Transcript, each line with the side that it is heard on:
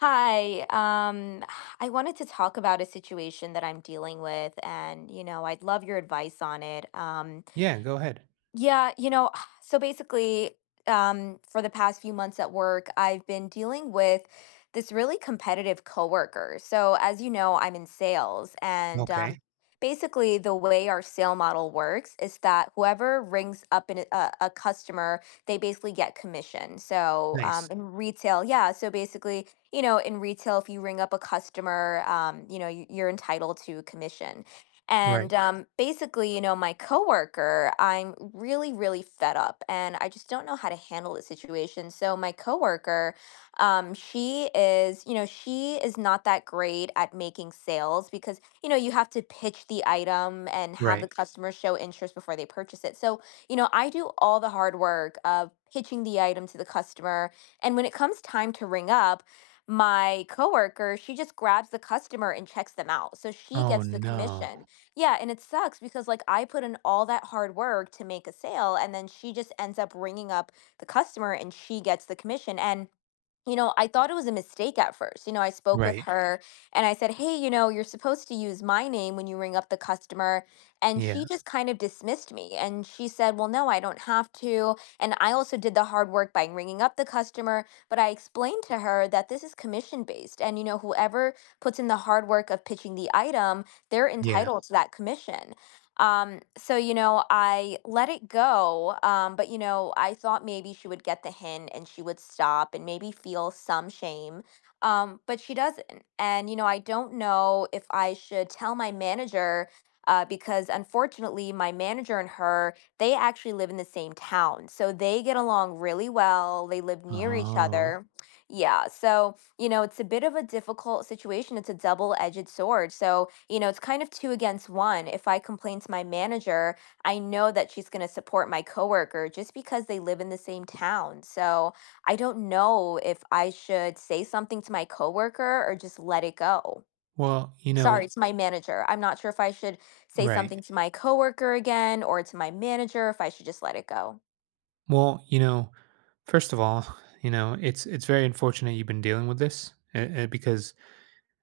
left: Hi. I wanted to talk about a situation that I'm dealing with, and you know, I'd love your advice on it.
right: Yeah, go ahead.
left: Yeah, you know, so basically, for the past few months at work, I've been dealing with this really competitive coworker. So, as you know, I'm in sales, and
right: Okay,
left: basically, the way our sale model works is that whoever rings up a customer, they basically get commission. So,
right: nice.
left: in retail, yeah, so basically, you know, in retail, if you ring up a customer, you know, you're entitled to commission.
right: Right,
left: And basically, you know, my coworker, I'm really, really fed up and I just don't know how to handle the situation. So, my coworker, she is, you know, she is not that great at making sales because, you know, you have to pitch the item and have the
right: right.
left: customer show interest before they purchase it. So, you know, I do all the hard work of pitching the item to the customer. And when it comes time to ring up, my coworker, she just grabs the customer and checks them out. So she
right: Oh,
left: gets the
right: no.
left: commission. Yeah, and it sucks because, like, I put in all that hard work to make a sale, and then she just ends up ringing up the customer and she gets the commission. And you know, I thought it was a mistake at first. You know, I spoke with
right: Right.
left: her and I said, "Hey, you know, you're supposed to use my name when you ring up the customer." And
right: Yeah,
left: she just kind of dismissed me. And she said, "Well, no, I don't have to. And I also did the hard work by ringing up the customer." But I explained to her that this is commission based. And, you know, whoever puts in the hard work of pitching the item, they're
right: yeah.
left: entitled to that commission. So, you know, I let it go. But, you know, I thought maybe she would get the hint and she would stop and maybe feel some shame. But she doesn't. And, you know, I don't know if I should tell my manager because unfortunately, my manager and her, they actually live in the same town. So they get along really well. They live near each
right: Oh.
left: other. Yeah. So, you know, it's a bit of a difficult situation. It's a double edged sword. So, you know, it's kind of two against one. If I complain to my manager, I know that she's going to support my coworker just because they live in the same town. So I don't know if I should say something to my coworker or just let it go.
right: Well, you
left: Sorry,
right: know
left: it's my manager. I'm not sure if I should say
right: right.
left: something to my coworker again or to my manager, if I should just let it go.
right: Well, you know, first of all, you know, it's very unfortunate you've been dealing with this, because,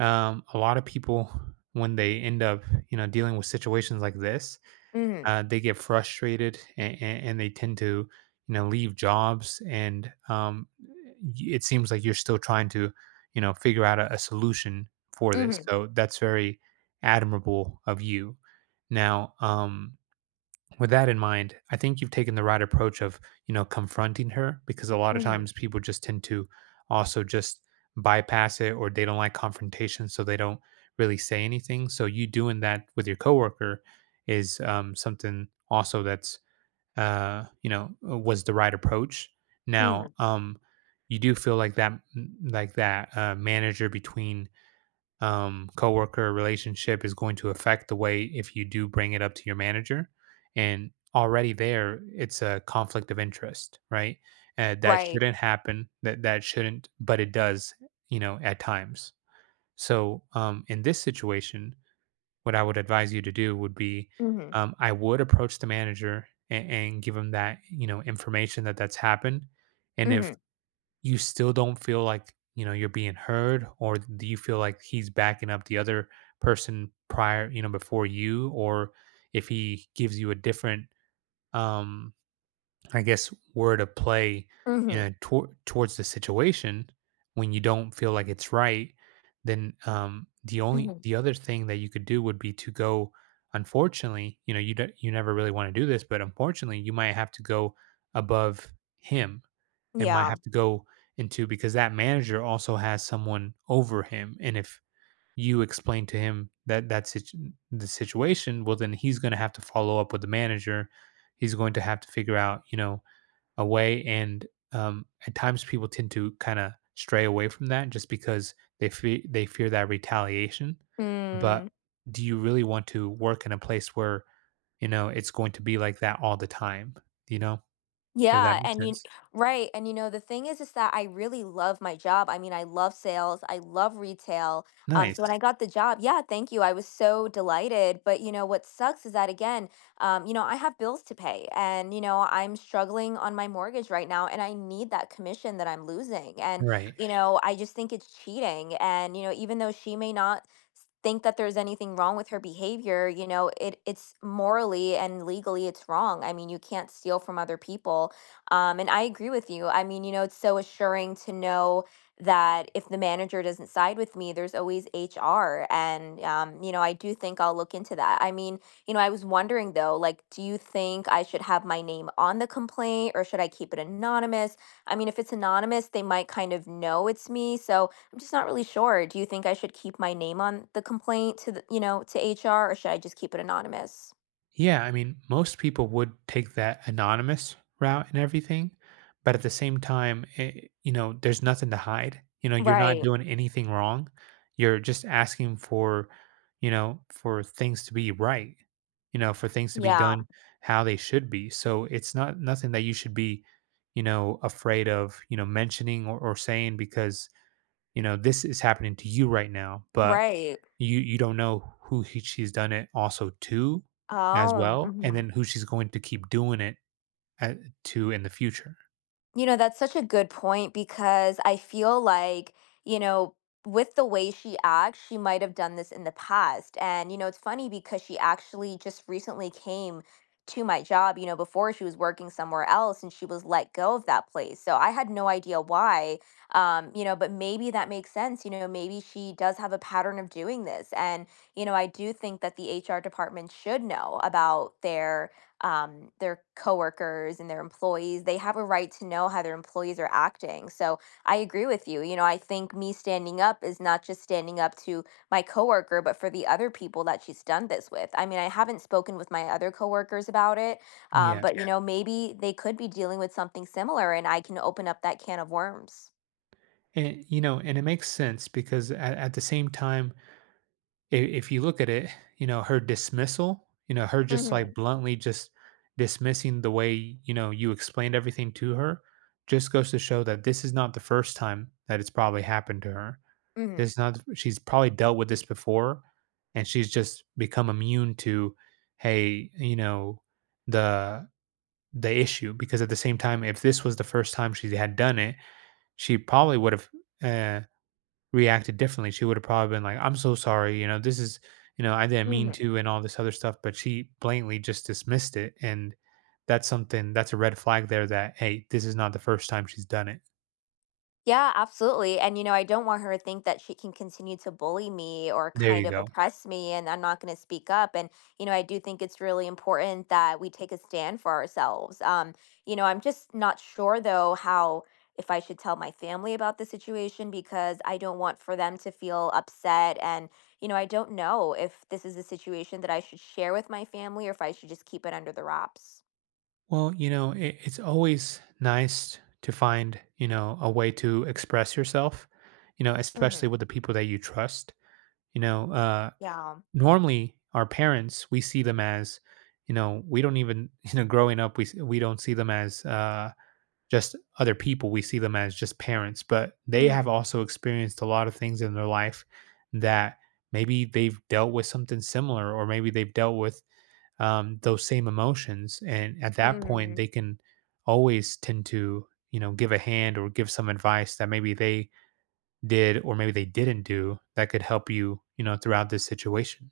right: a lot of people, when they end up, you know, dealing with situations like this,
left: hmm
right: they get frustrated and, they tend to you know leave jobs and it seems like you're still trying to you know figure out a solution for this,
left: hmm
right: so that's very admirable of you now. With that in mind, I think you've taken the right approach of, you know, confronting her because a lot of
left: hmm
right: times people just tend to also just bypass it, or they don't like confrontation, so they don't really say anything. So you doing that with your coworker is something also that's, you know, was the right approach.
left: hmm
right: Now, you do feel like that manager between coworker relationship is going to affect the way if you do bring it up to your manager. And already there, it's a conflict of interest, right? That
left: Right.
right: shouldn't happen. That shouldn't, but it does, you know, at times. So in this situation, what I would advise you to do would be,
left: hmm
right: I would approach the manager and, give him that, you know, information that that's happened, and if
left: hmm
right: you still don't feel like, you know, you're being heard, or do you feel like he's backing up the other person prior, you know, before you, or if he gives you a different um I guess word of play, you
left: hmm
right: know, towards the situation, when you don't feel like it's right, then
left: hmm
right: the other thing that you could do would be to go, unfortunately, you know, you don't, you never really want to do this, but unfortunately, you might have to go above him and might
left: Yeah.
right: have to go into, because that manager also has someone over him. And if you explain to him that that's it, the situation, well, then he's going to have to follow up with the manager. He's going to have to figure out, you know, a way. And at times, people tend to kind of stray away from that just because they fear that retaliation. But
left: Mm,
right: do you really want to work in a place where you know it's going to be like that all the time? You know, if that
left: yeah,
right: makes
left: and you
right: sense.
left: right, and you know the thing is that I really love my job. I mean, I love sales, I love retail. So when
right: Nice.
left: I got the job, yeah, thank you. I was so delighted. But you know what sucks is that again, you know, I have bills to pay, and you know I'm struggling on my mortgage right now, and I need that commission that I'm losing. And
right: Right.
left: you know, I just think it's cheating. And you know, even though she may not s- think that there's anything wrong with her behavior, you know, it's morally and legally it's wrong. I mean, you can't steal from other people. And I agree with you. I mean, you know, it's so assuring to know that if the manager doesn't side with me, there's always HR. And you know, I do think I'll look into that. I mean, you know, I was wondering, though, like, do you think I should have my name on the complaint or should I keep it anonymous? I mean, if it's anonymous, they might kind of know it's me. So I'm just not really sure. Do you think I should keep my name on the complaint to the, you know, to HR, or should I just keep it anonymous?
right: Yeah, I mean, most people would take that anonymous route and everything, but at the same time, it, you know, there's nothing to hide. You know, you're not
left: Right.
right: doing anything wrong. You're just asking for, you know, for things to be right. You know, for things to be
left: Yeah.
right: done how they should be. So it's not nothing that you should be, you know, afraid of, you know, mentioning or, saying, because you know, this is happening to you right now, but
left: Right.
right: you don't know who he, she's done it also to as
left: Oh.
right: well, and
left: Mhm.
right: then who she's going to keep doing it at, to, in the future.
left: You know, that's such a good point because I feel like, you know, with the way she acts, she might have done this in the past. And, you know, it's funny because she actually just recently came to my job, you know, before she was working somewhere else and she was let go of that place. So I had no idea why, you know, but maybe that makes sense. You know, maybe she does have a pattern of doing this. And, you know, I do think that the HR department should know about their coworkers and their employees. They have a right to know how their employees are acting. So I agree with you. You know, I think me standing up is not just standing up to my coworker, but for the other people that she's done this with. I mean, I haven't spoken with my other coworkers about it,
right: Yeah.
left: but you Yeah. know, maybe they could be dealing with something similar, and I can open up that can of worms.
right: And you know, and it makes sense because at the same time, if you look at it, you know, her dismissal, you know, her just like
left: hmm
right: bluntly just dismissing the way, you know, you explained everything to her just goes to show that this is not the first time that it's probably happened to her.
left: hmm
right: It's not, she's probably dealt with this before, and she's just become immune to, hey, you know, the the issue, because at the same time, if this was the first time she had done it, she probably would've, uh, reacted differently. She would've probably been like, "I'm so sorry, you know, this is you know, I didn't mean
left: hmm
right: to," and all this other stuff, but she blatantly just dismissed it, and that's something that's a red flag there that, hey, this is not the first time she's done it.
left: Yeah, absolutely. And, you know, I don't want her to think that she can continue to bully me or
right: There
left: kind
right: you
left: of
right: go.
left: oppress me and I'm not going to speak up. And, you know, I do think it's really important that we take a stand for ourselves. You know, I'm just not sure though how if I should tell my family about the situation because I don't want for them to feel upset and, you know, I don't know if this is a situation that I should share with my family or if I should just keep it under the wraps.
right: Well, you know, it's always nice to find, you know, a way to express yourself, you know,
left: hmm
right: especially with the people that you trust. You know,
left: Yeah.
right: normally our parents, we see them as, you know, we don't even, you know, growing up, we don't see them as just other people. We see them as just parents, but they
left: hmm
right: have also experienced a lot of things in their life that maybe they've dealt with something similar, or maybe they've dealt with those same emotions. And at that point,
left: hmm
right: they can always tend to, you know, give a hand or give some advice that maybe they did or maybe they didn't do that could help you, you know, throughout this situation.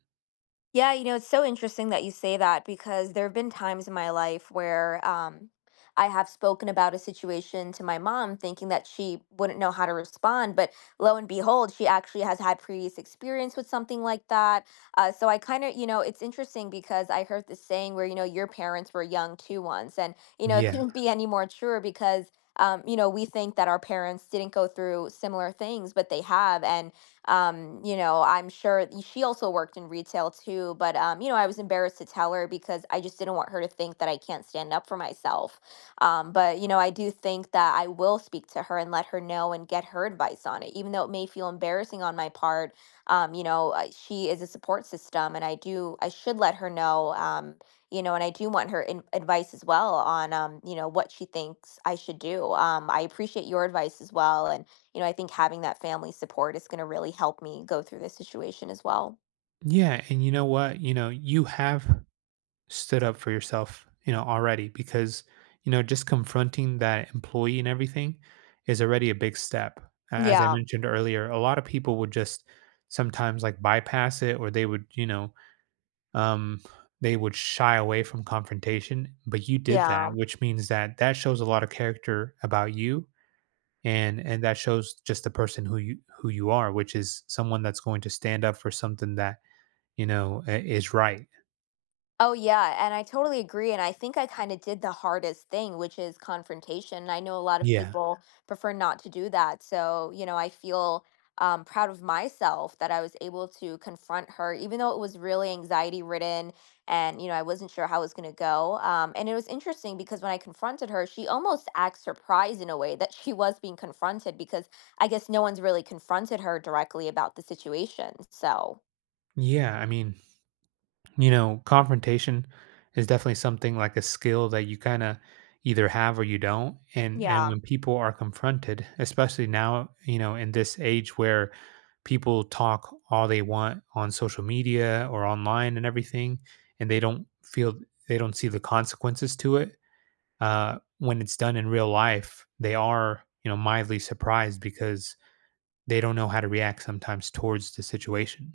left: Yeah, you know, it's so interesting that you say that because there have been times in my life where I have spoken about a situation to my mom, thinking that she wouldn't know how to respond. But lo and behold, she actually has had previous experience with something like that. So I kind of, you know, it's interesting because I heard this saying where, you know, your parents were young too once. And, you know, it
right: Yeah.
left: couldn't be any more truer because. You know, we think that our parents didn't go through similar things, but they have. And you know, I'm sure she also worked in retail too, but you know, I was embarrassed to tell her because I just didn't want her to think that I can't stand up for myself. But you know, I do think that I will speak to her and let her know and get her advice on it, even though it may feel embarrassing on my part. She is a support system, and I should let her know. You know, and I do want advice as well on, you know, what she thinks I should do. I appreciate your advice as well, and you know, I think having that family support is gonna really help me go through this situation as well.
right: Yeah. And you know what? You know, you have stood up for yourself, you know, already because, you know, just confronting that employee and everything is already a big step. As I
left: Yeah,
right: mentioned earlier, a lot of people would just sometimes like bypass it, or they would, you know, Um, they would shy away from confrontation, but you did that,
left: yeah.
right: which means that that shows a lot of character about you, and that shows just the person who you are, which is someone that's going to stand up for something that you know is right.
left: Oh, yeah, and I totally agree, and I think I kinda did the hardest thing, which is confrontation. And I know a lot of
right: Yeah,
left: people prefer not to do that, so, you know, I feel, proud of myself that I was able to confront her, even though it was really anxiety-ridden and, you know, I wasn't sure how it was gonna go, and it was interesting because when I confronted her, she almost acts surprised in a way that she was being confronted because I guess no one's really confronted her directly about the situation, so,
right: yeah. I mean, you know, confrontation is definitely something like a skill that you kind of either have or you don't. And
left: yeah.
right: when people are confronted, especially now, you know, in this age where people talk all they want on social media or online and everything, and they don't see the consequences to it. When it's done in real life, they are you know mildly surprised because they don't know how to react sometimes towards the situation.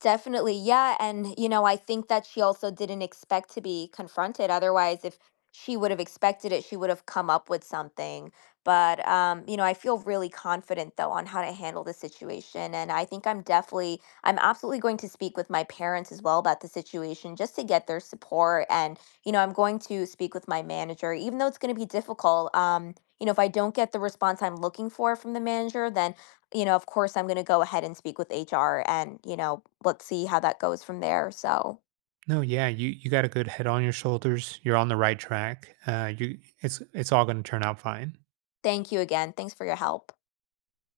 left: Definitely. Yeah. And, you know, I think that she also didn't expect to be confronted. Otherwise, if she would have expected it, she would have come up with something. But, you know, I feel really confident though on how to handle the situation. And I think I'm absolutely going to speak with my parents as well about the situation just to get their support. And, you know, I'm going to speak with my manager, even though it's going to be difficult. You know, if I don't get the response I'm looking for from the manager, then you know, of course, I'm going to go ahead and speak with HR and, you know, let's see how that goes from there. So
right: No, yeah, you got a good head on your shoulders. You're on the right track. You it's all going to turn out fine.
left: thank you again. Thanks for your help.